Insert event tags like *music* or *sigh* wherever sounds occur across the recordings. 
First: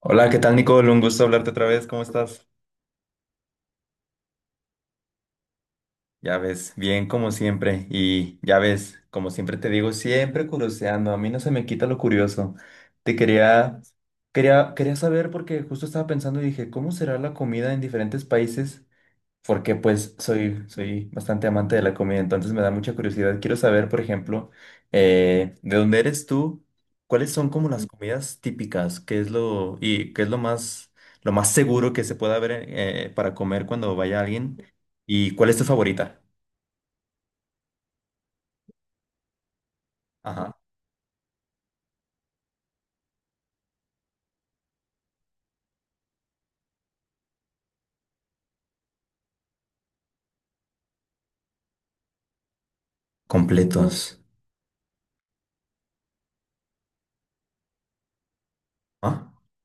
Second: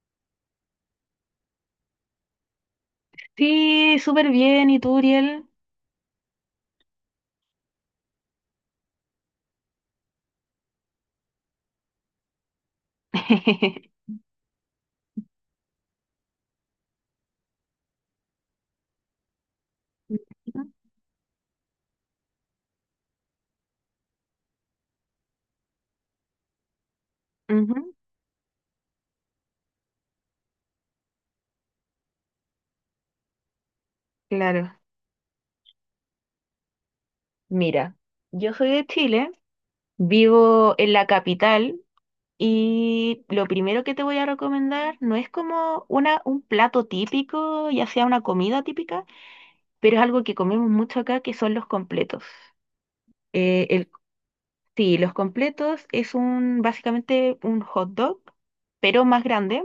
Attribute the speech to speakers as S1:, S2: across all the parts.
S1: Hola, ¿qué tal, Nicole? Un gusto hablarte otra vez. ¿Cómo estás?
S2: Sí, súper bien. ¿Y tú, Uriel?
S1: Ya ves, bien como siempre. Y ya ves, como siempre te digo, siempre curioseando. A mí no se me quita lo curioso. Te quería,
S2: *laughs*
S1: quería saber porque justo estaba pensando y dije, ¿cómo será la comida en diferentes países? Porque pues soy bastante amante de la comida, entonces me da mucha curiosidad. Quiero saber, por ejemplo, ¿de dónde eres tú? ¿Cuáles son como las
S2: Ujú,
S1: comidas típicas? ¿Qué es lo, y qué es lo más seguro que se pueda ver para comer cuando vaya alguien?
S2: claro.
S1: ¿Y cuál es tu favorita?
S2: Mira, yo soy de Chile,
S1: Ajá.
S2: vivo en la capital y lo primero que te voy a recomendar no es como un plato típico, ya sea una comida típica, pero es algo que comemos mucho acá, que son los completos. Eh, el,
S1: Completos.
S2: sí, los completos es un, básicamente un hot dog, pero más
S1: Ah,
S2: grande,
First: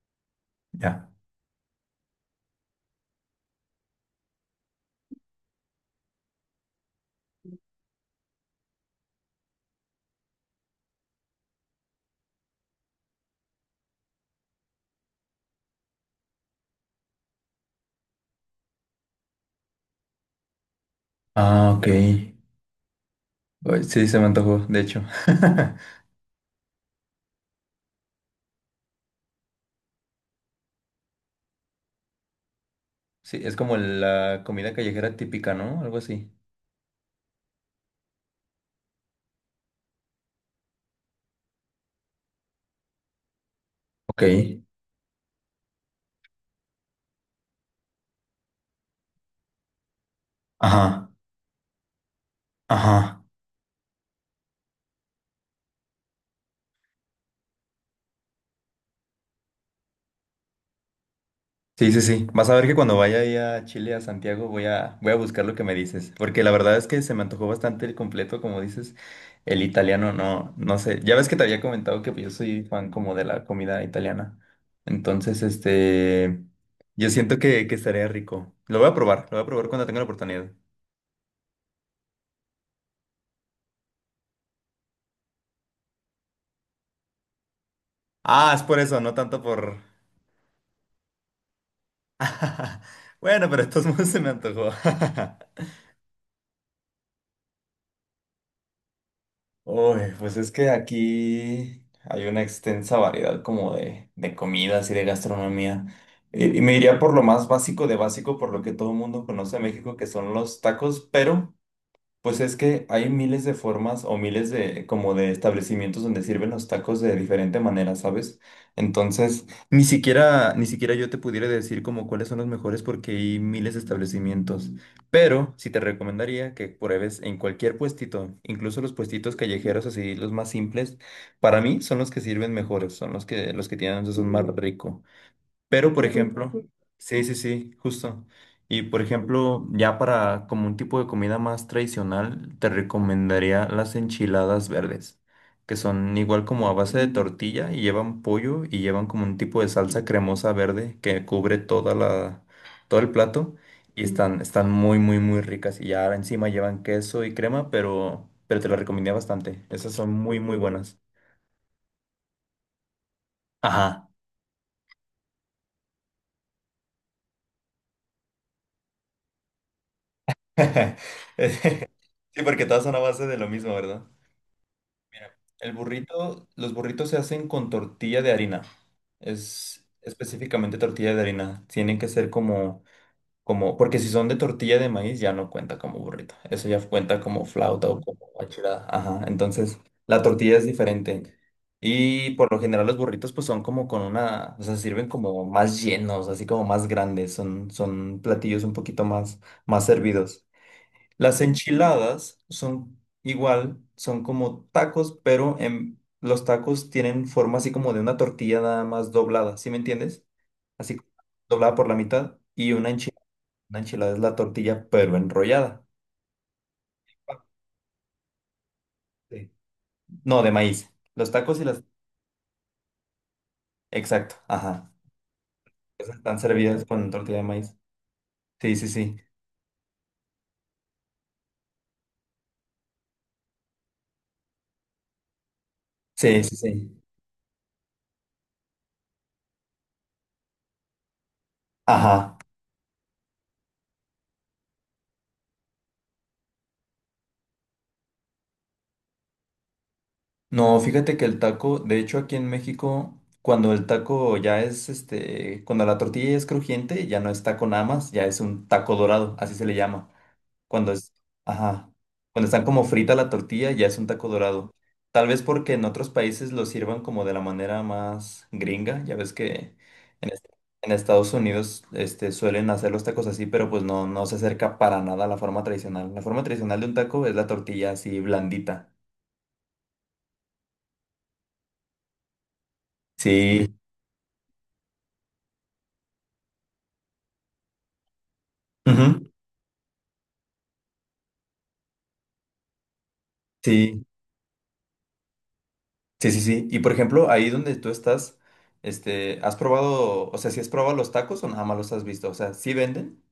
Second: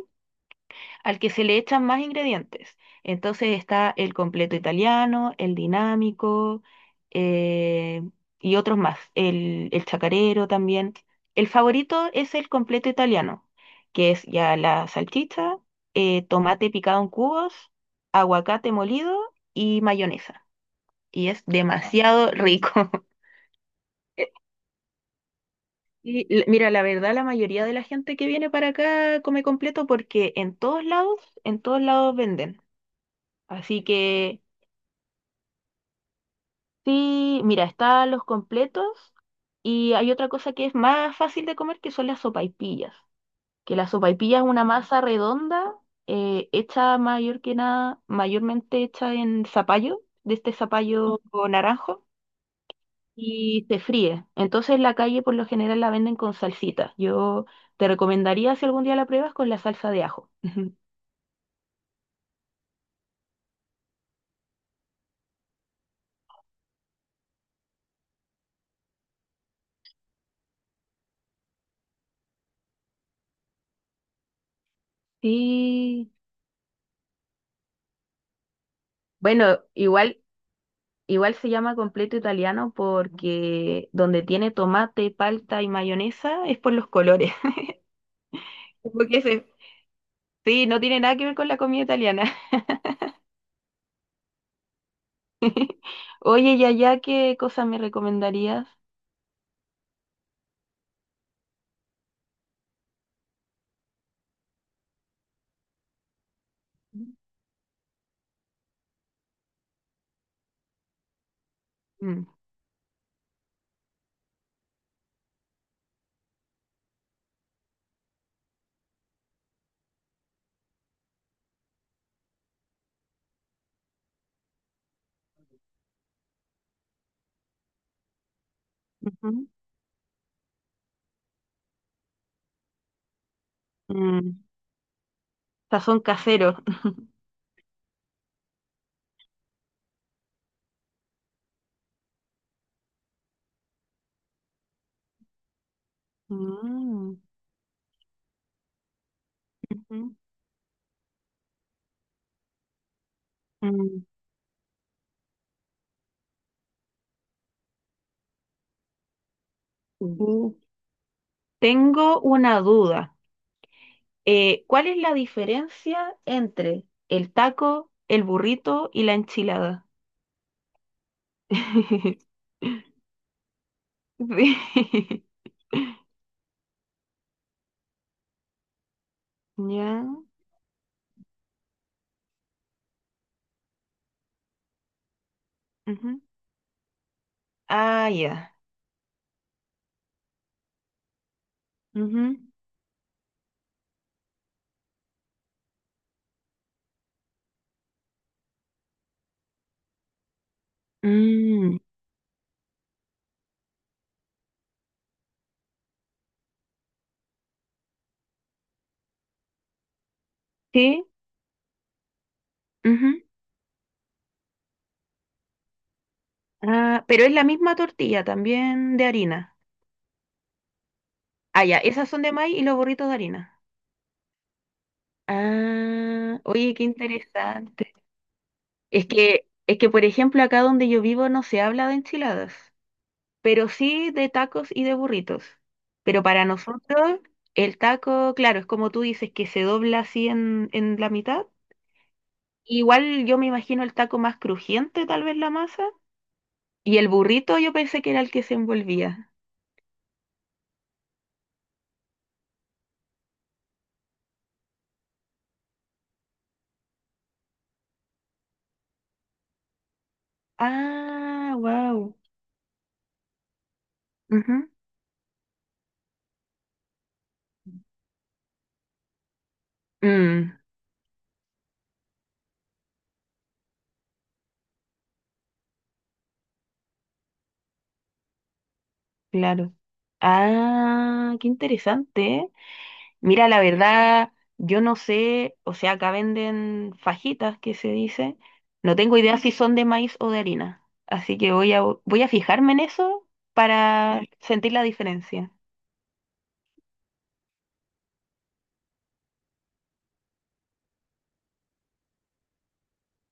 S1: ya.
S2: al que se le echan más ingredientes. Entonces está el completo italiano, el dinámico eh, y otros más, el chacarero también. El favorito es el completo italiano, que es ya la salchicha, tomate picado en cubos, aguacate molido y mayonesa. Y es
S1: Ah, ok.
S2: demasiado rico. *laughs*
S1: Uy, sí, se me antojó, de hecho. *laughs*
S2: Y mira, la verdad, la mayoría de la gente que viene para acá come completo porque en todos lados venden.
S1: Sí, es como
S2: Así que
S1: la comida callejera típica, ¿no? Algo así.
S2: sí, mira, están los completos y hay otra cosa que es más fácil de comer que son las sopaipillas. Que la
S1: Ok.
S2: sopaipilla es una masa redonda hecha mayor que nada, mayormente hecha en zapallo, de este
S1: Ajá,
S2: zapallo o naranjo,
S1: ajá.
S2: y se fríe. Entonces en la calle por lo general la venden con salsita. Yo te recomendaría si algún día la pruebas con la salsa de ajo. *laughs*
S1: Sí, sí, sí. Vas a ver que cuando vaya ahí a Chile, a Santiago, voy a buscar lo que me dices. Porque la verdad es que se me antojó bastante el completo, como dices. El italiano, no sé. Ya ves que te había comentado que pues, yo soy fan como de la comida italiana. Entonces,
S2: Sí.
S1: este, yo siento que estaría rico. Lo voy a
S2: Bueno,
S1: probar cuando tenga la oportunidad.
S2: igual se llama completo italiano porque donde tiene tomate, palta y mayonesa es por los colores. *laughs*
S1: Ah, es por eso, no
S2: Porque
S1: tanto
S2: se-
S1: por...
S2: sí, no tiene nada que ver con la comida italiana.
S1: *laughs* Bueno, pero de todos modos se me antojó. *laughs*
S2: *laughs* Oye, y allá, ¿qué cosas me recomendarías?
S1: Uy, pues es que aquí hay una extensa variedad como de comidas y de gastronomía. Y me iría por lo más básico de básico, por lo que todo el mundo conoce a México, que son los tacos, pero
S2: Mm,
S1: pues es que hay miles de formas o miles de como de establecimientos donde sirven los tacos de diferente manera, ¿sabes? Entonces, ni siquiera yo te pudiera decir como cuáles son los mejores porque hay miles de establecimientos, pero sí te recomendaría que pruebes en cualquier puestito, incluso los puestitos
S2: ujú,
S1: callejeros así los más simples, para mí son los que sirven mejores, son los que tienen un sazón
S2: mm,
S1: más rico. Pero,
S2: sazón
S1: por
S2: casero.
S1: ejemplo,
S2: *laughs*
S1: sí, sí, sí, justo. Y, por ejemplo, ya para como un tipo de comida más tradicional, te recomendaría las enchiladas verdes, que son igual como a base de
S2: Mm,
S1: tortilla y llevan pollo y llevan como un tipo de salsa
S2: ujú,
S1: cremosa verde que cubre toda todo el plato
S2: mm,
S1: y están muy, muy, muy ricas. Y ya encima llevan queso y crema, pero te las recomendé bastante. Esas son muy,
S2: ujú.
S1: muy buenas.
S2: Tengo una duda.
S1: Ajá.
S2: ¿Cuál es la diferencia entre el taco, el burrito y la enchilada?
S1: *laughs*
S2: *laughs*
S1: Sí, porque todas son a base de lo mismo, ¿verdad?
S2: Sí. *laughs*
S1: El burrito, los burritos se hacen con tortilla de harina. Es
S2: Ya,
S1: específicamente tortilla de harina. Tienen que ser porque si son de tortilla de maíz ya no cuenta como
S2: ujú.
S1: burrito. Eso ya cuenta como flauta o
S2: Ah,
S1: como
S2: ya,
S1: achirada. Ajá. Entonces, la tortilla es diferente. Y
S2: ujú.
S1: por lo general los burritos pues son como con una, o sea, sirven como más llenos, así como más grandes. Son platillos un poquito más, más servidos. Las
S2: Mm,
S1: enchiladas son igual, son como tacos, pero los tacos tienen forma así como de una tortilla nada más doblada, ¿sí me entiendes? Así
S2: sí,
S1: como doblada por la mitad y
S2: ujú.
S1: una enchilada es la tortilla pero enrollada.
S2: Ah, pero es la misma tortilla, ¿también de
S1: Sí.
S2: harina?
S1: No, de maíz. Los tacos
S2: Ah,
S1: y
S2: ya.
S1: las...
S2: Esas son de maíz y los burritos de harina.
S1: Exacto, ajá. Esas están
S2: Ah, oye, qué
S1: servidas con tortilla de maíz.
S2: interesante.
S1: Sí, sí, sí.
S2: Por ejemplo, acá donde yo vivo no se habla de enchiladas, pero sí de tacos y de burritos. Pero
S1: Sí,
S2: para
S1: sí, sí.
S2: nosotros, el taco, claro, es como tú dices, que se dobla así en la mitad.
S1: Ajá.
S2: Igual yo me imagino el taco más crujiente, tal vez la masa. Y el burrito yo pensé que era el que se envolvía.
S1: No, fíjate que el taco, de hecho aquí en México, cuando el taco ya es, este, cuando la tortilla es crujiente, ya no es taco nada más, ya es un taco dorado, así se le llama. Cuando es,
S2: Ah,
S1: ajá,
S2: wow,
S1: cuando están como frita la tortilla, ya es un taco dorado. Tal vez porque en otros países lo sirvan como de la manera más gringa, ya ves que en, est- en Estados Unidos, este, suelen hacer los tacos así, pero pues no se acerca para nada a la forma tradicional. La forma tradicional de un taco es la tortilla así blandita.
S2: claro. Ah, qué interesante, ¿eh? Mira, la
S1: Sí.
S2: verdad, yo no sé, o sea, acá venden fajitas, que se dice. No tengo
S1: Ujú.
S2: idea si son de maíz o de harina. Así que voy a fijarme en eso
S1: Sí,
S2: para sentir la diferencia.
S1: sí, sí, sí. Y por ejemplo, ahí donde tú estás, este, ¿has probado, o sea, si has probado los tacos o nada más los has visto? O sea, ¿sí venden?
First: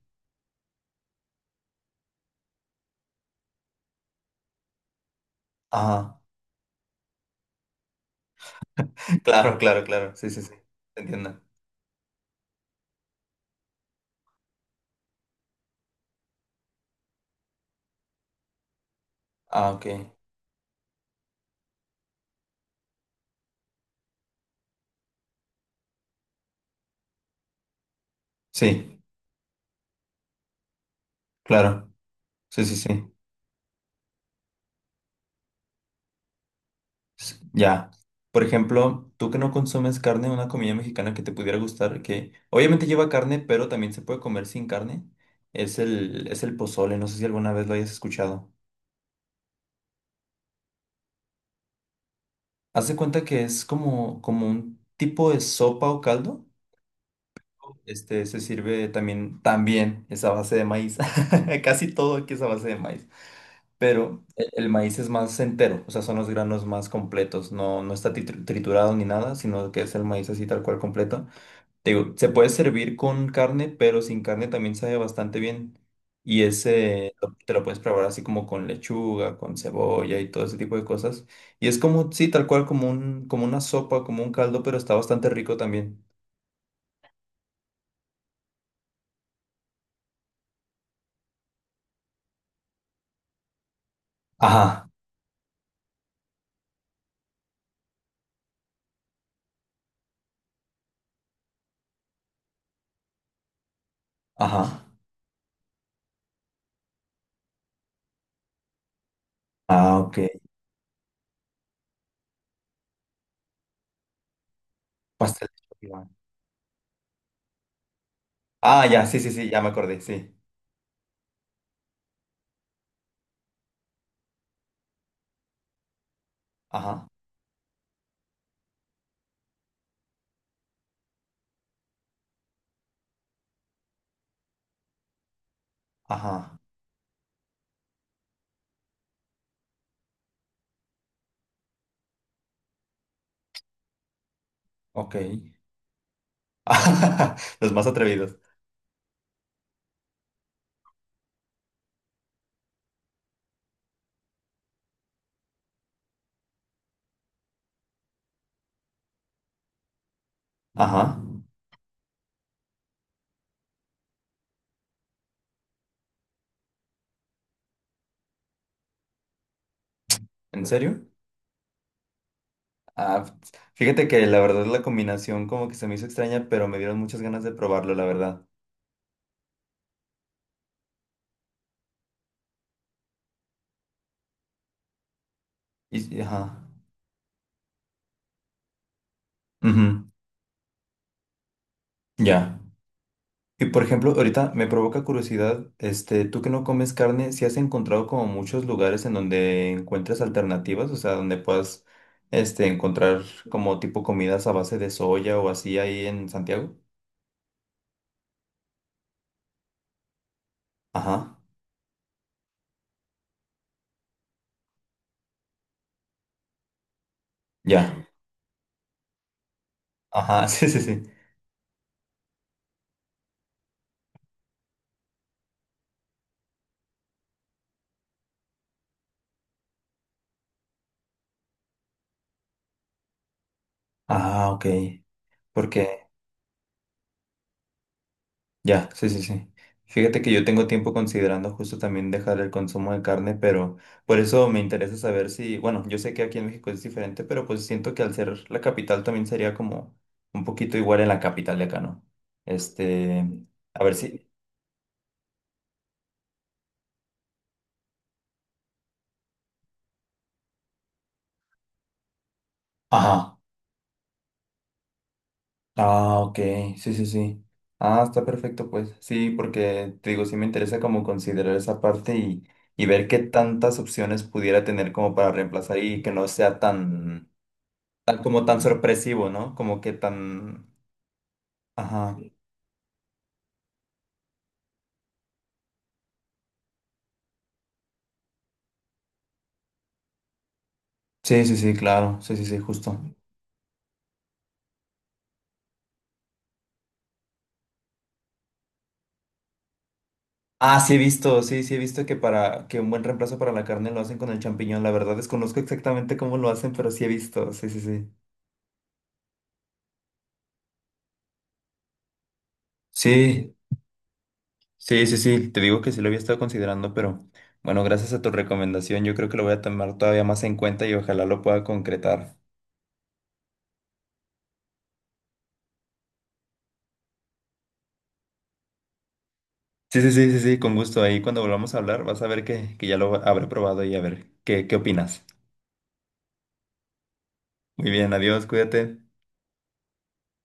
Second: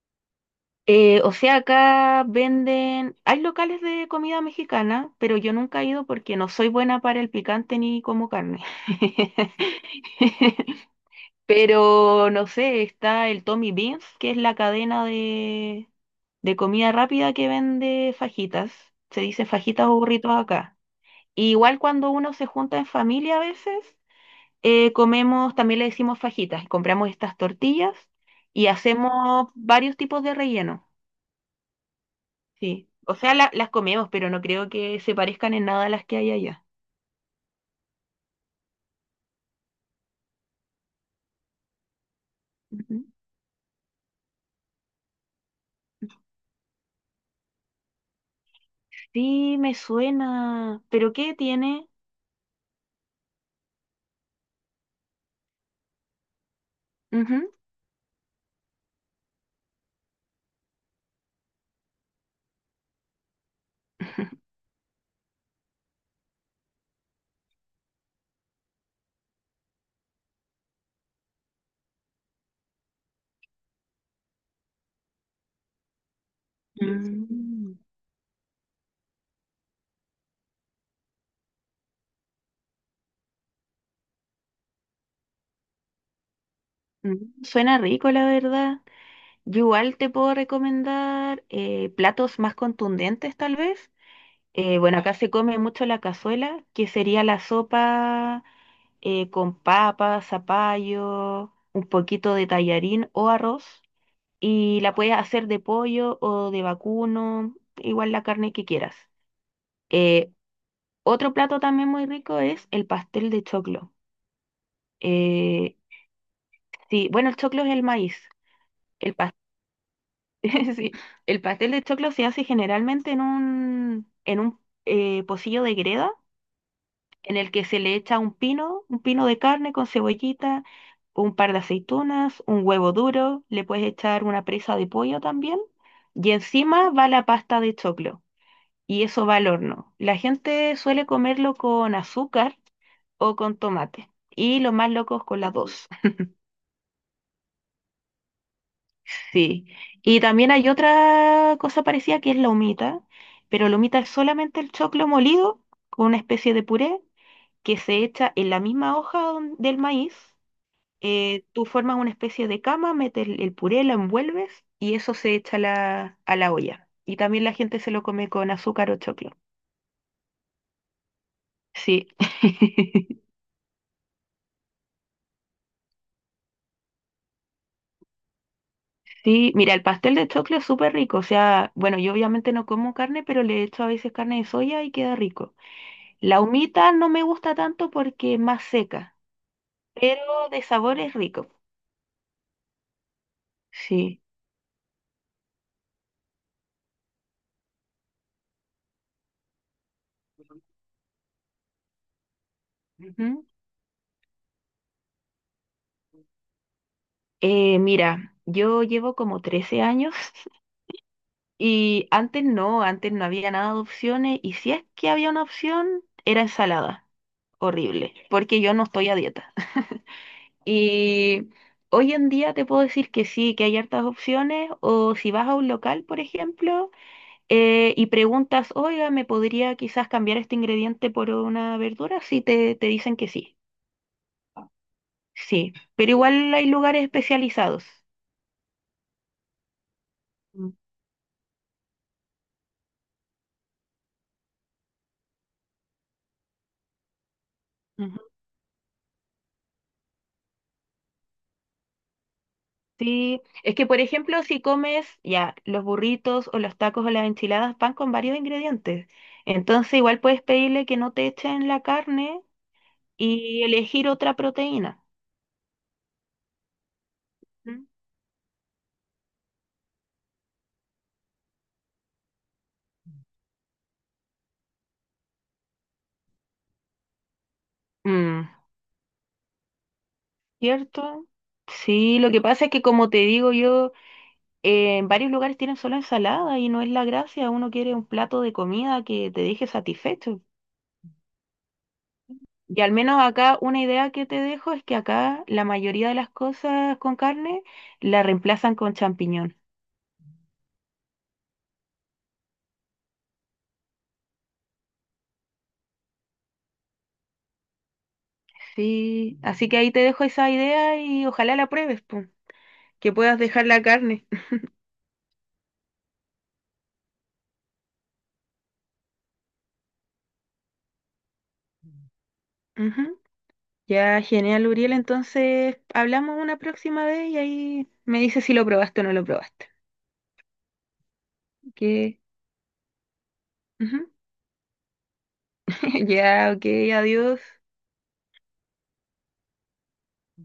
S2: O sea, acá venden, hay locales de comida mexicana, pero yo nunca he ido
S1: Ajá. *laughs*
S2: porque no soy buena para el picante ni como carne.
S1: Claro, claro, claro. Sí, sí, sí.
S2: *laughs*
S1: Te entiendo.
S2: Pero no sé, está el Tommy Beans, que es la cadena de comida rápida que vende fajitas. Se dice
S1: Ah, ok.
S2: fajitas o burritos acá. Y igual cuando uno se junta en familia a veces, comemos, también le decimos fajitas, compramos estas tortillas y
S1: Sí,
S2: hacemos varios tipos de relleno.
S1: claro. Sí, sí,
S2: Sí,
S1: sí.
S2: o sea, las comemos, pero no creo que se parezcan en nada a las que hay allá.
S1: S- ya. Por ejemplo, tú que no consumes carne, una comida mexicana que te pudiera gustar, que obviamente
S2: Ujú.
S1: lleva carne, pero también se puede comer sin carne, es es el pozole. No sé si alguna vez lo hayas escuchado.
S2: Sí, me suena, pero ¿qué tiene?
S1: Haz de cuenta que es como, como un tipo de sopa o caldo.
S2: Ujú.
S1: Este, se sirve también es a base de maíz. *laughs* Casi todo aquí es a base de maíz. Pero
S2: *laughs*
S1: el maíz es más entero, o sea, son los granos más completos. No está triturado ni nada, sino que es el maíz así tal cual completo. Te digo, se puede servir con carne, pero sin carne también sabe bastante bien. Y ese te lo
S2: Mm,
S1: puedes probar así como con lechuga, con cebolla y todo ese tipo de cosas. Y es como, sí, tal cual como como una sopa, como un caldo, pero está bastante rico también.
S2: mm, suena rico, la verdad. Yo igual te puedo recomendar platos más contundentes, tal vez.
S1: Ajá,
S2: Bueno, acá se come mucho la cazuela, que sería la sopa con papa, zapallo, un poquito de tallarín o arroz, y
S1: ajá.
S2: la puedes hacer de pollo o de vacuno, igual la carne que quieras.
S1: Ah, ok.
S2: Eh, Otro plato también muy rico es el pastel de choclo.
S1: Pastel de
S2: Eh,
S1: choclo.
S2: sí, bueno, el choclo es el maíz.
S1: Ah, ya,
S2: El
S1: sí, sí,
S2: pas-
S1: sí, ya me acordé, sí.
S2: *laughs* sí, el pastel de choclo se hace generalmente en un pocillo de greda
S1: Ajá,
S2: en el que se le echa un pino de carne con cebollita, un par de aceitunas, un huevo duro, le puedes echar una presa de pollo también y
S1: ajá,
S2: encima va la pasta de choclo, y eso va al horno. La gente suele comerlo con azúcar o con tomate. Y los más
S1: ok.
S2: locos con las dos. *laughs*
S1: *laughs* Los más atrevidos.
S2: Sí. Y también hay otra cosa parecida que es la humita, pero la humita es solamente el choclo molido con una especie de puré que se echa en la misma hoja del maíz.
S1: Ajá,
S2: Tú formas una especie de cama, metes el puré, lo envuelves y eso se echa a a la olla. Y también la gente se lo come con azúcar o choclo.
S1: ¿en serio?
S2: Sí. *laughs*
S1: Ah, fíjate que la verdad la combinación como que se me hizo extraña, pero me dieron muchas ganas de probarlo, la verdad.
S2: Sí, mira, el pastel de choclo es súper rico. O sea, bueno, yo obviamente no como carne, pero le echo a veces carne de soya y queda rico. La
S1: Ajá,
S2: humita no me gusta tanto porque es más seca,
S1: ujú,
S2: pero de sabor es rico.
S1: ya. Y por ejemplo,
S2: Sí.
S1: ahorita me provoca curiosidad, este, tú que no comes carne, si has encontrado como muchos lugares en donde encuentras alternativas, o sea, donde puedas, este, encontrar
S2: Ujú.
S1: como tipo comidas a base de soya o así ahí en Santiago.
S2: Mira, yo llevo como 13 años. *laughs*
S1: Ajá,
S2: Y antes no había nada de opciones, y si es que había una opción, era ensalada.
S1: ya.
S2: Horrible, porque yo no estoy a dieta.
S1: Ajá, *laughs* sí, sí, sí.
S2: Y hoy en día te puedo decir que sí, que hay hartas opciones, o si vas a un local, por ejemplo, y preguntas, oiga, ¿me podría quizás cambiar este ingrediente por una verdura? Sí, te dicen que sí,
S1: Ah, ok.
S2: sí,
S1: Porque
S2: pero igual hay lugares especializados.
S1: ya, sí, sí, sí. Fíjate que yo tengo
S2: Mm,
S1: tiempo considerando justo también dejar el consumo de carne, pero por eso me interesa saber si, bueno, yo sé que aquí en México es diferente, pero pues siento que al
S2: ujú.
S1: ser la capital también sería como un poquito igual en la capital de acá, ¿no? Este,
S2: Sí, es
S1: a
S2: que
S1: ver
S2: por
S1: si...
S2: ejemplo, si comes ya los burritos o los tacos o las enchiladas van con varios ingredientes, entonces igual puedes pedirle que no te echen la carne
S1: Ajá.
S2: y elegir otra proteína.
S1: Ah, ok, sí, sí, sí.
S2: Mm.
S1: Ah, está perfecto, pues. Sí, porque te digo, sí me interesa como considerar esa parte y ver qué tantas opciones pudiera tener como para reemplazar y que no sea tan... tal como
S2: Mm.
S1: tan sorpresivo, ¿no? Como que tan...
S2: ¿Cierto?
S1: Ajá.
S2: Sí, lo que pasa es que como te digo yo, en varios lugares tienen solo ensalada y no es la gracia, uno quiere un plato de comida que te deje satisfecho.
S1: Sí, sí, sí, claro. Sí, sí, sí,
S2: Y al
S1: justo.
S2: menos acá una idea que te dejo es que acá la mayoría de las cosas con carne la reemplazan con champiñón.
S1: Ah, sí he visto, sí, sí he visto que para que un buen reemplazo para la carne lo hacen con el champiñón. La verdad desconozco exactamente cómo lo hacen, pero sí he visto. Sí, sí, sí.
S2: Sí, así que ahí te dejo esa idea y ojalá la pruebes, pum, que puedas
S1: Sí,
S2: dejar la carne.
S1: sí, sí, sí. Te digo que sí lo había estado considerando, pero bueno, gracias a tu recomendación, yo creo que lo voy a tomar todavía más en cuenta y ojalá lo pueda concretar.
S2: *laughs* Ujú. Ya, genial, Uriel, entonces hablamos una próxima vez y ahí me dices si lo probaste o no lo probaste.
S1: Sí, sí, sí, sí, sí, con gusto. Ahí cuando volvamos a hablar,
S2: Que
S1: vas a ver que ya lo habré probado y a
S2: ujú.
S1: ver qué opinas.
S2: *laughs* Ya, ok, adiós.
S1: Muy bien, adiós, cuídate.